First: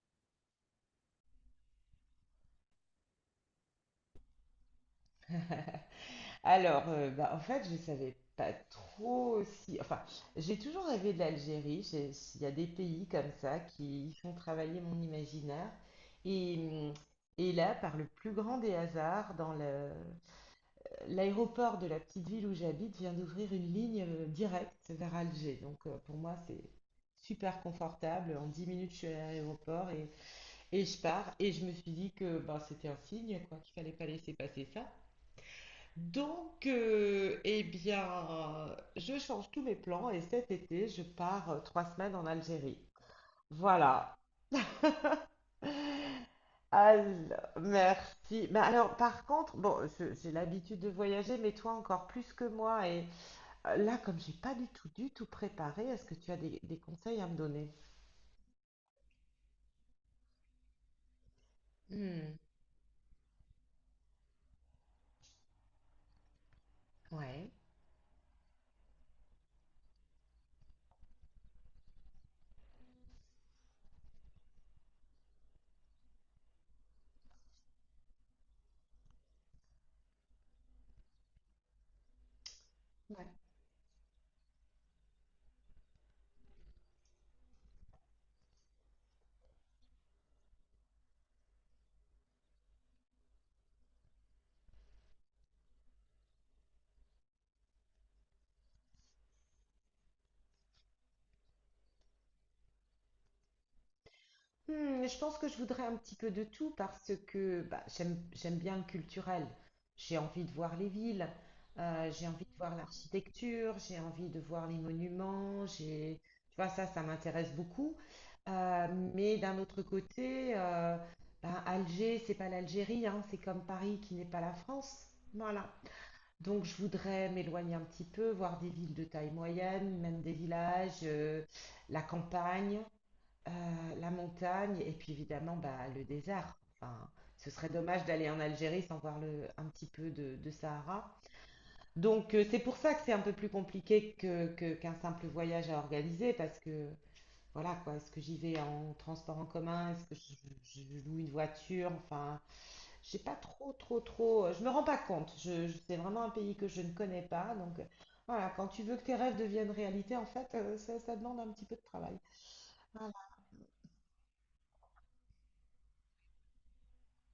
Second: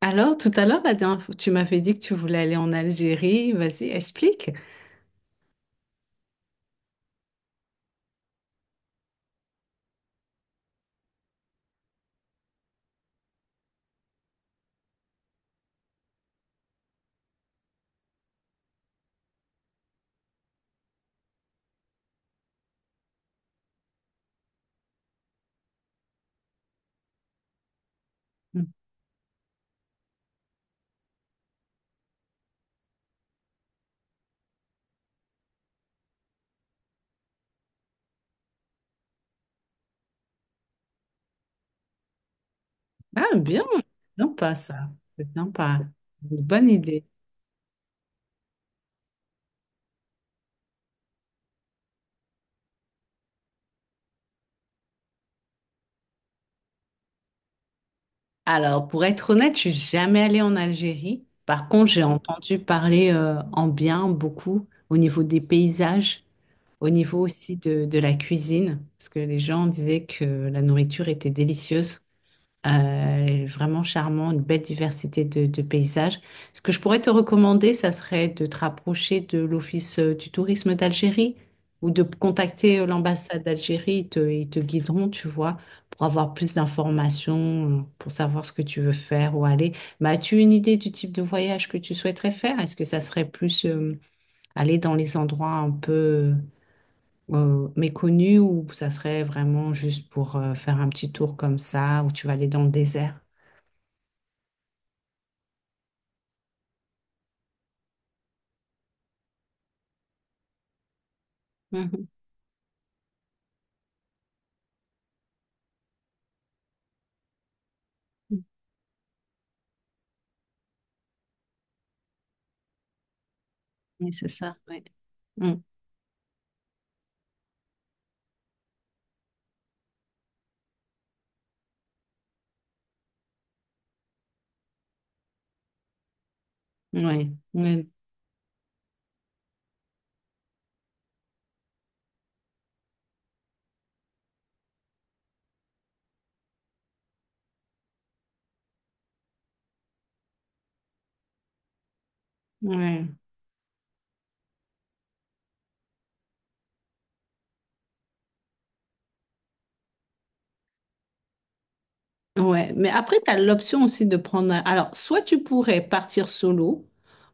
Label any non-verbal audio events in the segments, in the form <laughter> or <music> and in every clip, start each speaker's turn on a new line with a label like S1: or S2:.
S1: Alors, tout à l'heure, la dernière fois, tu m'avais dit que tu voulais aller en Algérie. Vas-y, explique.
S2: <laughs> Alors, en fait, je savais pas trop si... Enfin, j'ai toujours rêvé de l'Algérie. Il y a des pays comme ça qui font travailler mon imaginaire. Et et là, par le plus grand des hasards, l'aéroport de la petite ville où j'habite vient d'ouvrir une ligne directe vers Alger. Donc, pour moi, c'est super confortable. En 10 minutes, je suis à l'aéroport et je pars. Et je me suis dit que bah, c'était un signe, quoi, qu'il fallait pas laisser passer ça. Donc, eh bien, je change tous mes plans et cet été, je pars 3 semaines en Algérie.
S1: Ah, bien.
S2: Voilà.
S1: Non pas ça. C'est sympa. Une bonne idée.
S2: Alors, merci. Mais alors, par contre, bon, j'ai l'habitude de voyager, mais toi encore plus que moi. Et là, comme j'ai pas du tout, du tout préparé, est-ce que tu as des conseils à me donner?
S1: Alors, pour être honnête, je suis jamais allée en Algérie. Par contre, j'ai
S2: Hmm,
S1: entendu parler en bien beaucoup au niveau des paysages, au niveau
S2: ouais.
S1: aussi de la cuisine, parce que les gens disaient que la nourriture était délicieuse. Vraiment charmant, une belle diversité de paysages. Ce que je pourrais te recommander, ça serait de te rapprocher de l'Office du tourisme d'Algérie ou de contacter
S2: Ouais.
S1: l'ambassade d'Algérie. Ils te guideront, tu vois, pour avoir plus d'informations, pour savoir ce que tu veux faire, ou aller. Bah, as-tu une idée du type de voyage que tu souhaiterais faire? Est-ce que ça serait plus aller dans les endroits un peu méconnus ou ça serait vraiment juste pour faire un petit tour comme ça, où tu vas aller dans le désert?
S2: Hmm, je pense que je voudrais un petit peu de tout parce que bah, j'aime bien le culturel. J'ai envie de voir les villes,
S1: Mmh.
S2: j'ai envie de voir l'architecture, j'ai envie de voir les monuments, j'ai, tu vois, ça m'intéresse beaucoup. Euh, mais d'un autre côté, ben, Alger, c'est pas l'Algérie, hein, c'est comme Paris
S1: Oui,
S2: qui n'est
S1: c'est
S2: pas la
S1: ça, oui.
S2: France.
S1: Mmh.
S2: Voilà. Donc je voudrais m'éloigner un petit peu, voir des villes de taille moyenne, même des villages, la campagne. Euh, la montagne et puis évidemment bah, le désert. Enfin,
S1: Oui,
S2: ce serait
S1: oui,
S2: dommage d'aller en Algérie sans voir le, un petit peu de Sahara. Donc c'est pour ça que c'est un peu plus compliqué que, qu'un simple voyage à organiser parce que voilà quoi, est-ce que j'y vais en transport en commun, est-ce que je, je loue une voiture, enfin je
S1: oui.
S2: sais pas trop, je me rends pas compte. Je, c'est vraiment un pays que je ne connais pas donc voilà quand tu veux que tes rêves deviennent réalité en fait ça, ça demande un petit peu de travail.
S1: Ouais, mais
S2: Voilà.
S1: après, tu as l'option aussi de prendre un- Alors, soit tu pourrais partir solo,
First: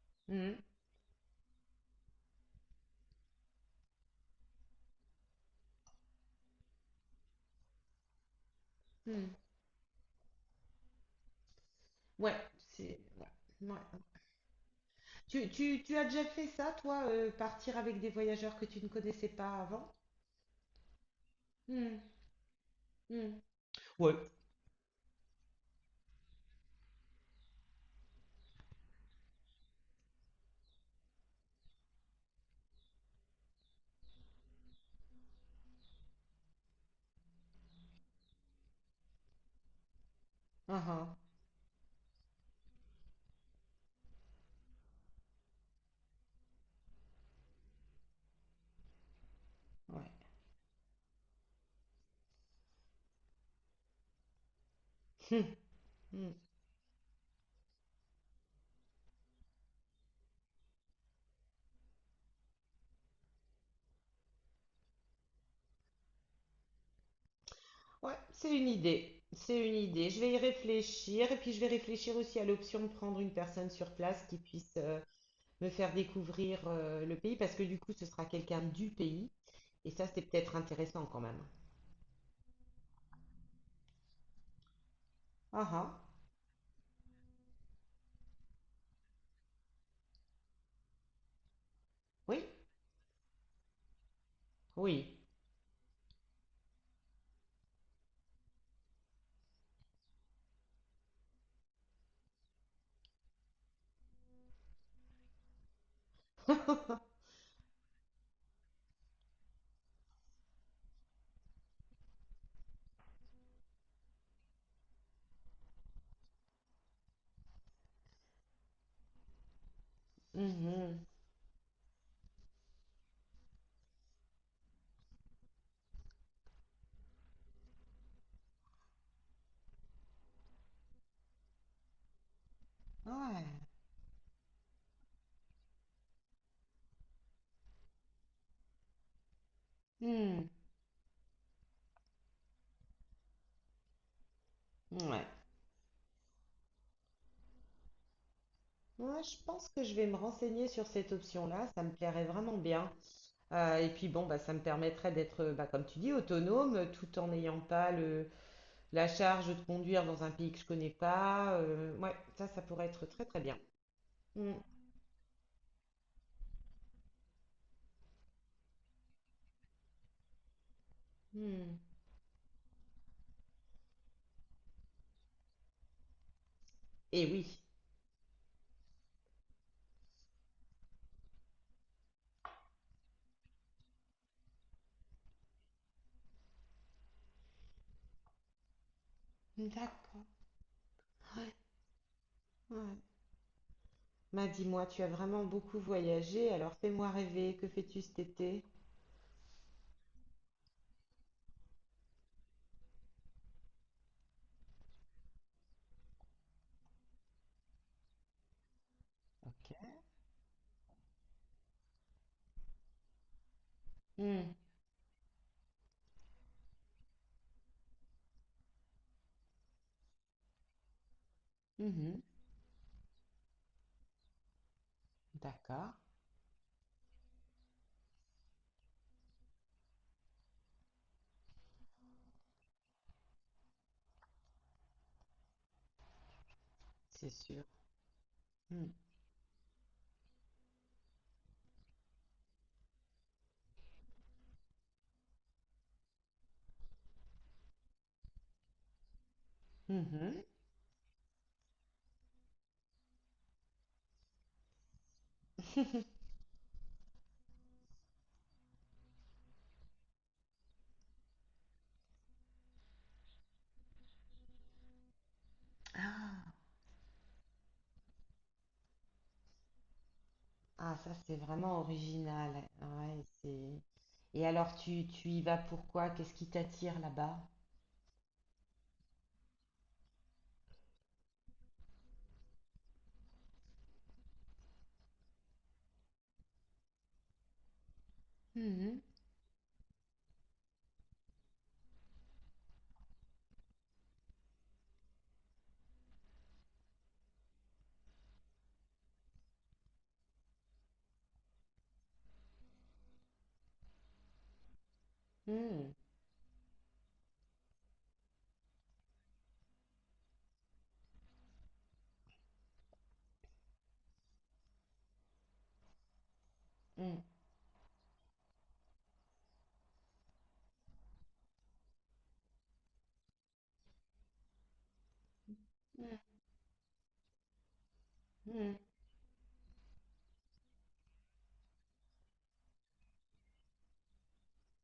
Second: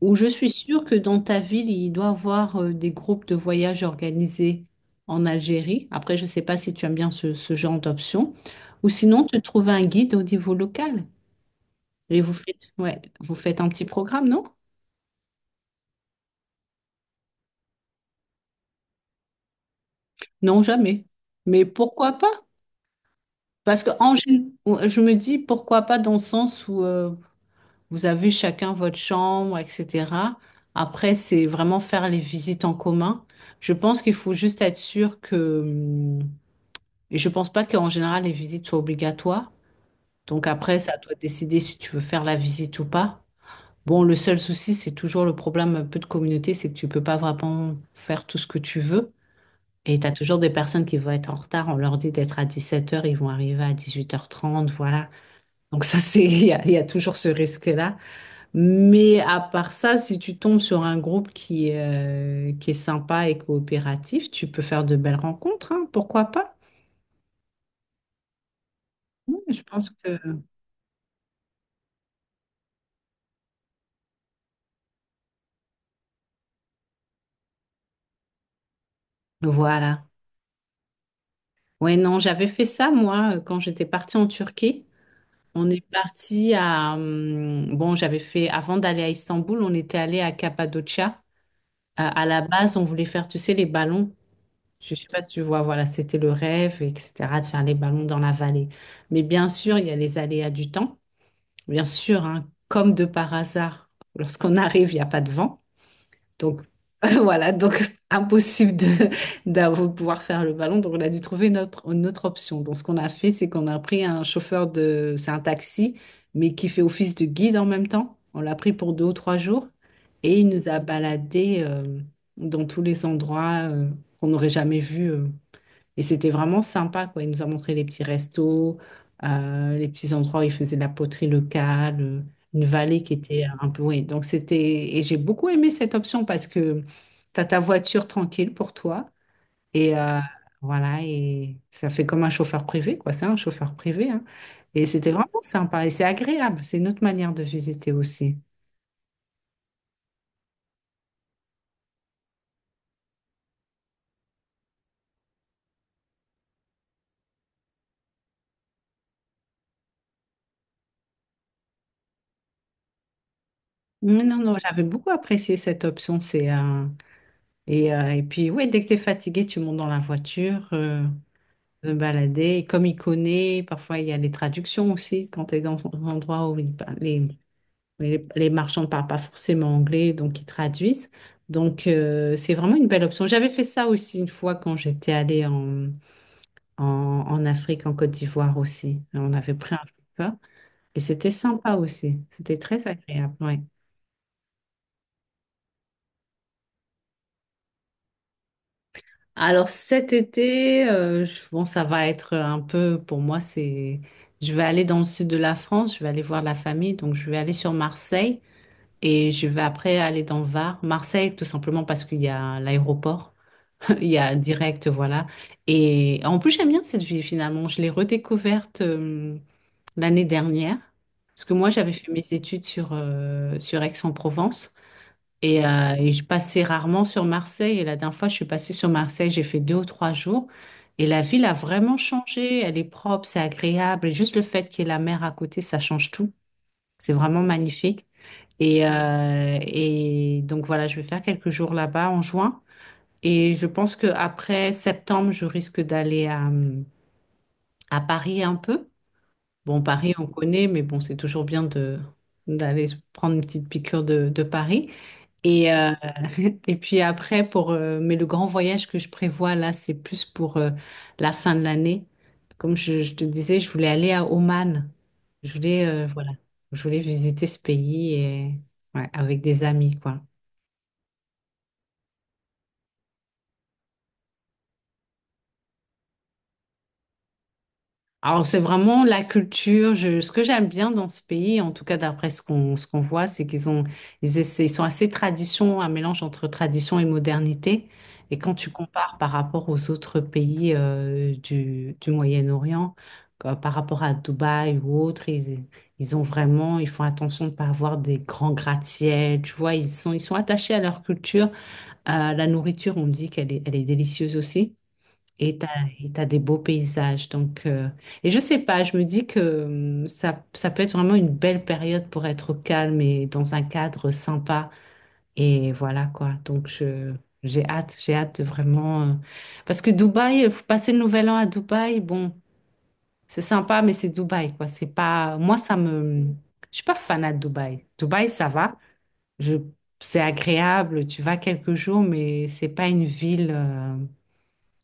S1: ou je suis
S2: Mhm.
S1: sûre que dans ta ville, il doit y avoir des groupes de voyage organisés en Algérie. Après, je ne sais pas si tu aimes bien ce genre d'option. Ou sinon, te
S2: Mhm.
S1: trouver un guide au niveau local. Et vous
S2: Ouais,
S1: faites,
S2: c'est.
S1: ouais,
S2: Ouais.
S1: vous faites un
S2: Ouais.
S1: petit programme, non?
S2: Tu as déjà fait ça, toi, partir avec des voyageurs que tu ne connaissais pas avant?
S1: Non, jamais. Mais
S2: Hmm,
S1: pourquoi pas?
S2: hmm.
S1: Parce que en, gén- Je me dis pourquoi pas dans le sens où... Vous avez chacun votre chambre, etc. Après, c'est vraiment faire les visites en commun. Je pense qu'il faut juste être sûr que, et je pense pas qu'en général les visites soient obligatoires. Donc après,
S2: Ah
S1: ça doit
S2: ah,
S1: décider si tu veux faire la visite ou pas. Bon, le seul souci, c'est toujours le problème un peu de communauté, c'est que tu peux pas vraiment faire tout ce que tu veux. Et tu as
S2: ouais.
S1: toujours des personnes qui vont être en retard. On leur dit d'être à 17 heures, ils vont arriver à 18:30, voilà. Donc ça,
S2: Hmm,
S1: c'est, <laughs>
S2: hmm.
S1: il y a toujours ce risque-là. Mais à part ça, si tu tombes sur un groupe qui est sympa et coopératif, tu peux faire de belles rencontres, hein, pourquoi pas?
S2: Ouais, c'est une idée.
S1: Oui, je
S2: C'est une
S1: pense
S2: idée.
S1: que...
S2: Je vais y réfléchir et puis je vais réfléchir aussi à l'option de prendre une personne sur place qui puisse me faire découvrir le pays parce que du coup, ce sera quelqu'un du pays et ça,
S1: Voilà.
S2: c'est peut-être intéressant quand même.
S1: Ouais, non, j'avais fait ça, moi, quand j'étais partie en Turquie. On
S2: Ah
S1: est
S2: ah,
S1: parti à... Bon, j'avais fait... Avant d'aller à Istanbul, on était allé à Cappadocia. À la
S2: oui,
S1: base, on voulait faire, tu sais, les ballons. Je sais
S2: oui.
S1: pas si tu vois, voilà, c'était le rêve, etc., de faire les ballons dans la vallée. Mais bien sûr, il y a les aléas du temps. Bien sûr, hein, comme de par hasard, lorsqu'on arrive, il n'y a pas de vent. Donc
S2: <laughs>
S1: <laughs> voilà, donc <laughs> impossible de, pouvoir faire le ballon. Donc on a dû trouver une autre option. Donc ce qu'on a fait, c'est qu'on a pris un chauffeur de, c'est un taxi, mais qui fait office de guide en même temps. On l'a pris pour 2 ou 3 jours et il nous a
S2: Mhm.
S1: baladés dans tous les endroits qu'on n'aurait jamais vus. Et c'était vraiment sympa, quoi. Il nous a montré les petits restos, les petits endroits où il faisait de la poterie locale, une vallée qui était
S2: Ouais.
S1: un peu... Oui, donc c'était... Et j'ai beaucoup aimé cette option parce que tu as ta voiture tranquille pour toi. Et
S2: Hmm.
S1: voilà, et ça fait comme un chauffeur privé, quoi. C'est un chauffeur privé, hein. Et c'était
S2: Ouais.
S1: vraiment sympa. Et c'est agréable. C'est une autre manière de visiter aussi.
S2: Moi, je pense que je vais me renseigner sur cette option-là, ça me plairait vraiment bien. Et puis bon, bah, ça me permettrait d'être, bah, comme tu dis, autonome, tout en n'ayant pas le, la charge de conduire dans un pays que je connais pas. Ouais, ça pourrait être très très bien.
S1: Mais non,
S2: Mm,
S1: non, j'avais beaucoup apprécié cette option. Et, et puis, ouais, dès que tu es fatigué, tu montes dans la voiture.
S2: mm.
S1: Me balader. Et comme il connaît, parfois il y a les traductions aussi quand tu es dans un endroit où il parle-
S2: Et oui.
S1: les marchands ne parlent pas forcément anglais, donc ils traduisent. Donc c'est vraiment une belle option. J'avais fait ça aussi une fois quand j'étais allée en, en Afrique, en Côte d'Ivoire aussi. On avait pris un
S2: D'accord.
S1: chauffeur et c'était
S2: Ouais.
S1: sympa aussi. C'était très
S2: Ouais.
S1: agréable, ouais.
S2: Bah, dis-moi, tu as vraiment beaucoup voyagé, alors fais-moi rêver, que fais-tu cet été?
S1: Alors cet été, bon, ça va être un peu, pour moi, c'est... Je vais aller dans le sud de la France, je vais aller voir la famille, donc je vais aller sur Marseille. Et je vais
S2: Ok.
S1: après aller dans Var, Marseille, tout simplement parce qu'il y a l'aéroport. <laughs> Il y a
S2: Mm,
S1: direct, voilà. Et en plus, j'aime bien cette ville finalement. Je l'ai redécouverte l'année dernière. Parce que moi, j'avais fait mes
S2: mhm.
S1: études sur, sur Aix-en-Provence.
S2: D'accord,
S1: Et je passais rarement sur Marseille. Et la dernière fois, je suis passée sur Marseille, j'ai fait 2 ou 3 jours. Et la ville a vraiment changé. Elle est propre, c'est agréable. Et juste le fait qu'il y ait la mer à côté, ça change tout. C'est
S2: c'est
S1: vraiment
S2: sûr.
S1: magnifique.
S2: Mm,
S1: Et donc voilà, je vais faire quelques jours là-bas en juin. Et je pense que après septembre, je risque d'aller à Paris un peu. Bon, Paris, on
S2: mhm.
S1: connaît, mais bon, c'est toujours bien de d'aller prendre une petite piqûre de Paris. Et,
S2: <laughs>
S1: <laughs> et puis après, pour, mais le grand voyage que je prévois là, c'est plus pour la fin de l'année. Comme je te disais, je voulais aller à Oman. Je voulais, voilà, je voulais visiter ce pays et, ouais, avec des amis, quoi.
S2: Ah, ça, c'est vraiment original. Ouais, c'est... Et alors, tu y vas pourquoi? Qu'est-ce qui t'attire là-bas?
S1: Alors, c'est vraiment la culture. Ce que j'aime bien dans ce pays, en tout cas d'après ce qu'on voit, c'est qu'ils ont, ils sont assez tradition, un mélange entre tradition et modernité. Et quand tu
S2: Mhm.
S1: compares par rapport aux autres pays du Moyen-Orient, comme par rapport à Dubaï ou autres, ils ont vraiment, ils font attention de ne pas avoir des grands gratte-ciels. Tu vois, ils sont attachés à leur culture. À la nourriture, on me dit elle est délicieuse aussi. Et t'as,
S2: Mhm.
S1: et t'as des beaux paysages. Donc, et je sais pas, je me dis que ça peut être vraiment une belle période pour être au calme et dans un cadre sympa. Et voilà quoi. Donc,
S2: Mhm.
S1: j'ai hâte de vraiment. Parce que Dubaï, faut passer le nouvel an à Dubaï, bon, c'est sympa, mais c'est Dubaï quoi. C'est pas. Moi, ça
S2: Mm.
S1: me. Je suis pas fanat de Dubaï. Dubaï, ça
S2: Mhm.
S1: va. Je... C'est agréable, tu vas quelques jours, mais c'est pas une ville.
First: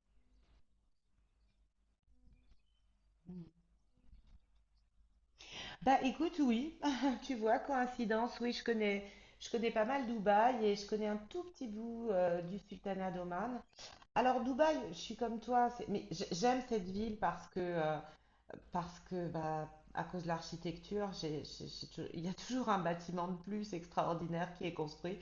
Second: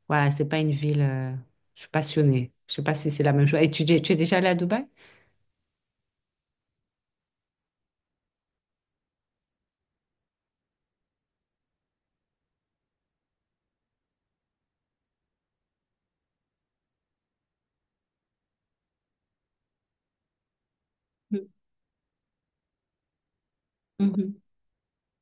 S1: Voilà, c'est pas une ville. Je suis passionnée. Je sais pas si c'est la
S2: Mhm.
S1: même chose. Et tu es déjà allée à Dubaï?
S2: Bah, écoute, oui. <laughs> Tu vois, coïncidence, oui, je connais pas mal Dubaï et je connais un tout petit bout du Sultanat d'Oman. Alors, Dubaï, je suis comme toi, c'est- mais j'aime cette ville parce que bah, à cause de l'architecture, il y a toujours un bâtiment de plus
S1: Mhm,
S2: extraordinaire qui est construit.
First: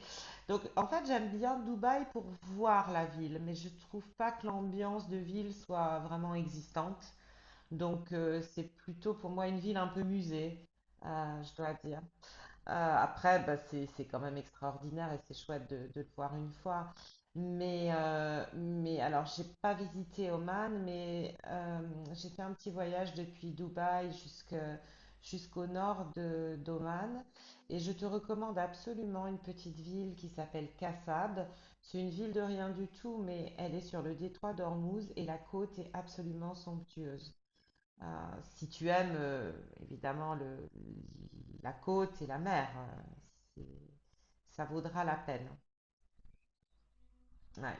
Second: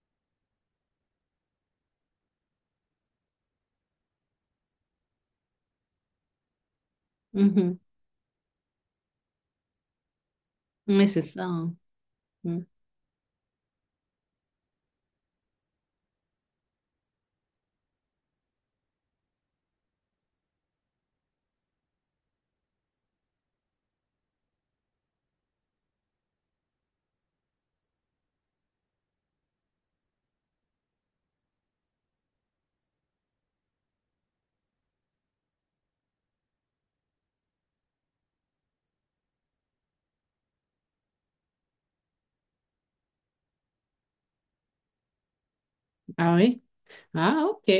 S2: Donc en fait, j'aime bien Dubaï pour voir la ville, mais je trouve pas que l'ambiance de ville soit vraiment existante.
S1: mhm.
S2: Donc c'est plutôt pour moi une ville un peu musée,
S1: Oui, c'est ça,
S2: je
S1: hein.
S2: dois dire.
S1: Mhm.
S2: Euh, Après, bah, c'est quand même extraordinaire et c'est chouette de le voir une fois. Mais alors, j'ai pas visité Oman, mais j'ai fait un petit voyage depuis Dubaï jusqu'au nord de, d'Oman. Et je te recommande absolument une petite ville qui s'appelle Kassab. C'est une ville de rien du tout, mais elle est sur le détroit d'Ormuz et la côte est absolument somptueuse. Euh, Si tu aimes, évidemment, le, la côte et la mer, c'est- ça vaudra la peine.
S1: Ah oui? Ah, ok.
S2: Ouais.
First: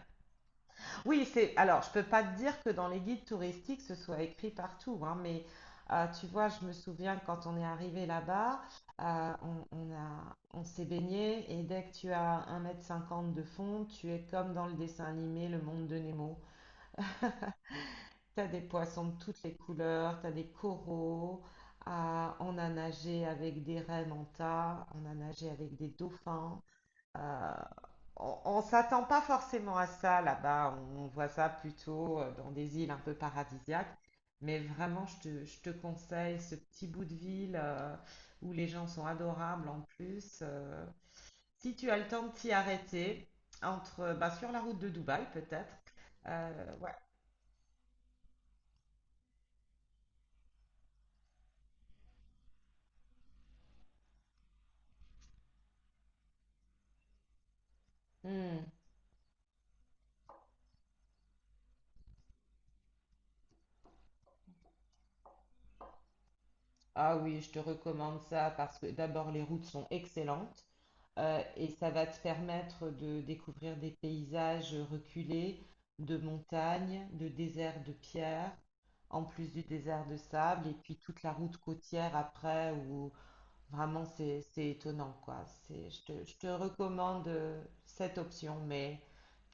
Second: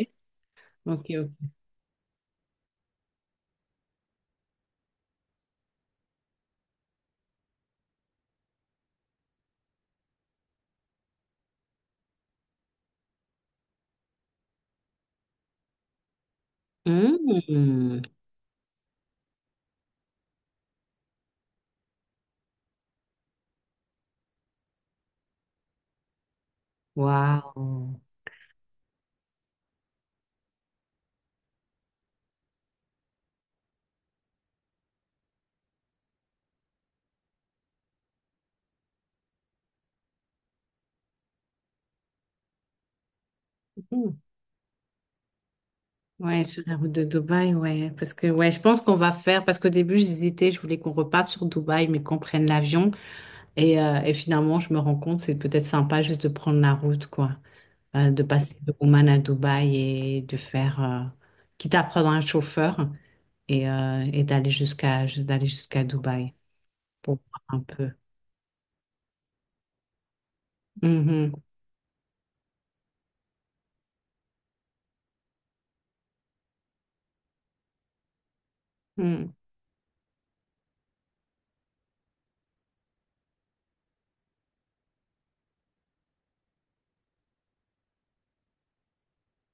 S1: Ok,
S2: Oui,
S1: ok.
S2: c'est. Alors, je peux pas te dire que dans les guides touristiques, ce soit écrit partout, hein, mais tu vois, je me souviens quand on est arrivé là-bas, on a, on s'est baigné et dès que tu as 1,50 mètre de fond, tu es comme dans le dessin animé Le Monde de Nemo.
S1: Hmm.
S2: T'as des poissons de toutes les couleurs, t'as des coraux, à, on a nagé avec des rennes en tas, on a nagé avec des dauphins. Euh,
S1: Waouh.
S2: on s'attend pas forcément à ça là-bas, on voit ça plutôt dans des îles un peu paradisiaques. Mais vraiment, je te conseille ce petit bout de ville où les gens sont adorables en plus. Si tu as le temps de t'y arrêter, entre,
S1: Mhm.
S2: bah, sur la route de Dubaï peut-être.
S1: Ouais,
S2: Euh,
S1: sur la route de Dubaï, ouais. Parce que, ouais, je pense qu'on va faire. Parce qu'au début, j'hésitais. Je voulais qu'on reparte sur Dubaï, mais qu'on prenne l'avion. Et finalement, je me rends compte, c'est peut-être sympa juste de prendre la route, quoi. De passer
S2: ouais.
S1: de Oman à Dubaï et de faire, quitte à prendre un chauffeur et d'aller jusqu'à Dubaï pour
S2: Ah oui, je te
S1: voir un peu.
S2: recommande ça parce que d'abord les routes sont excellentes
S1: Mhm.
S2: et ça va te permettre de découvrir des paysages reculés, de montagnes, de déserts de pierre, en
S1: Mm.
S2: plus du désert de sable et puis toute la route côtière après où vraiment c'est étonnant quoi. C'est, je te recommande cette option, mais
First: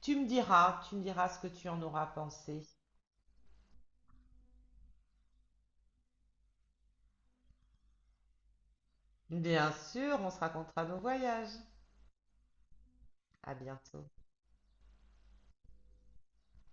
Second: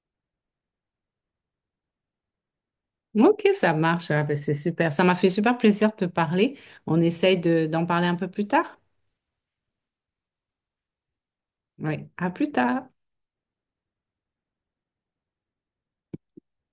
S2: tu me diras ce que tu en auras pensé.
S1: Ok, ça marche. Ah, ben, c'est super. Ça m'a fait super plaisir de te parler. On essaye de, d'en parler un peu plus tard.
S2: Bien sûr, on se racontera nos voyages.
S1: Oui, à plus tard.
S2: À bientôt.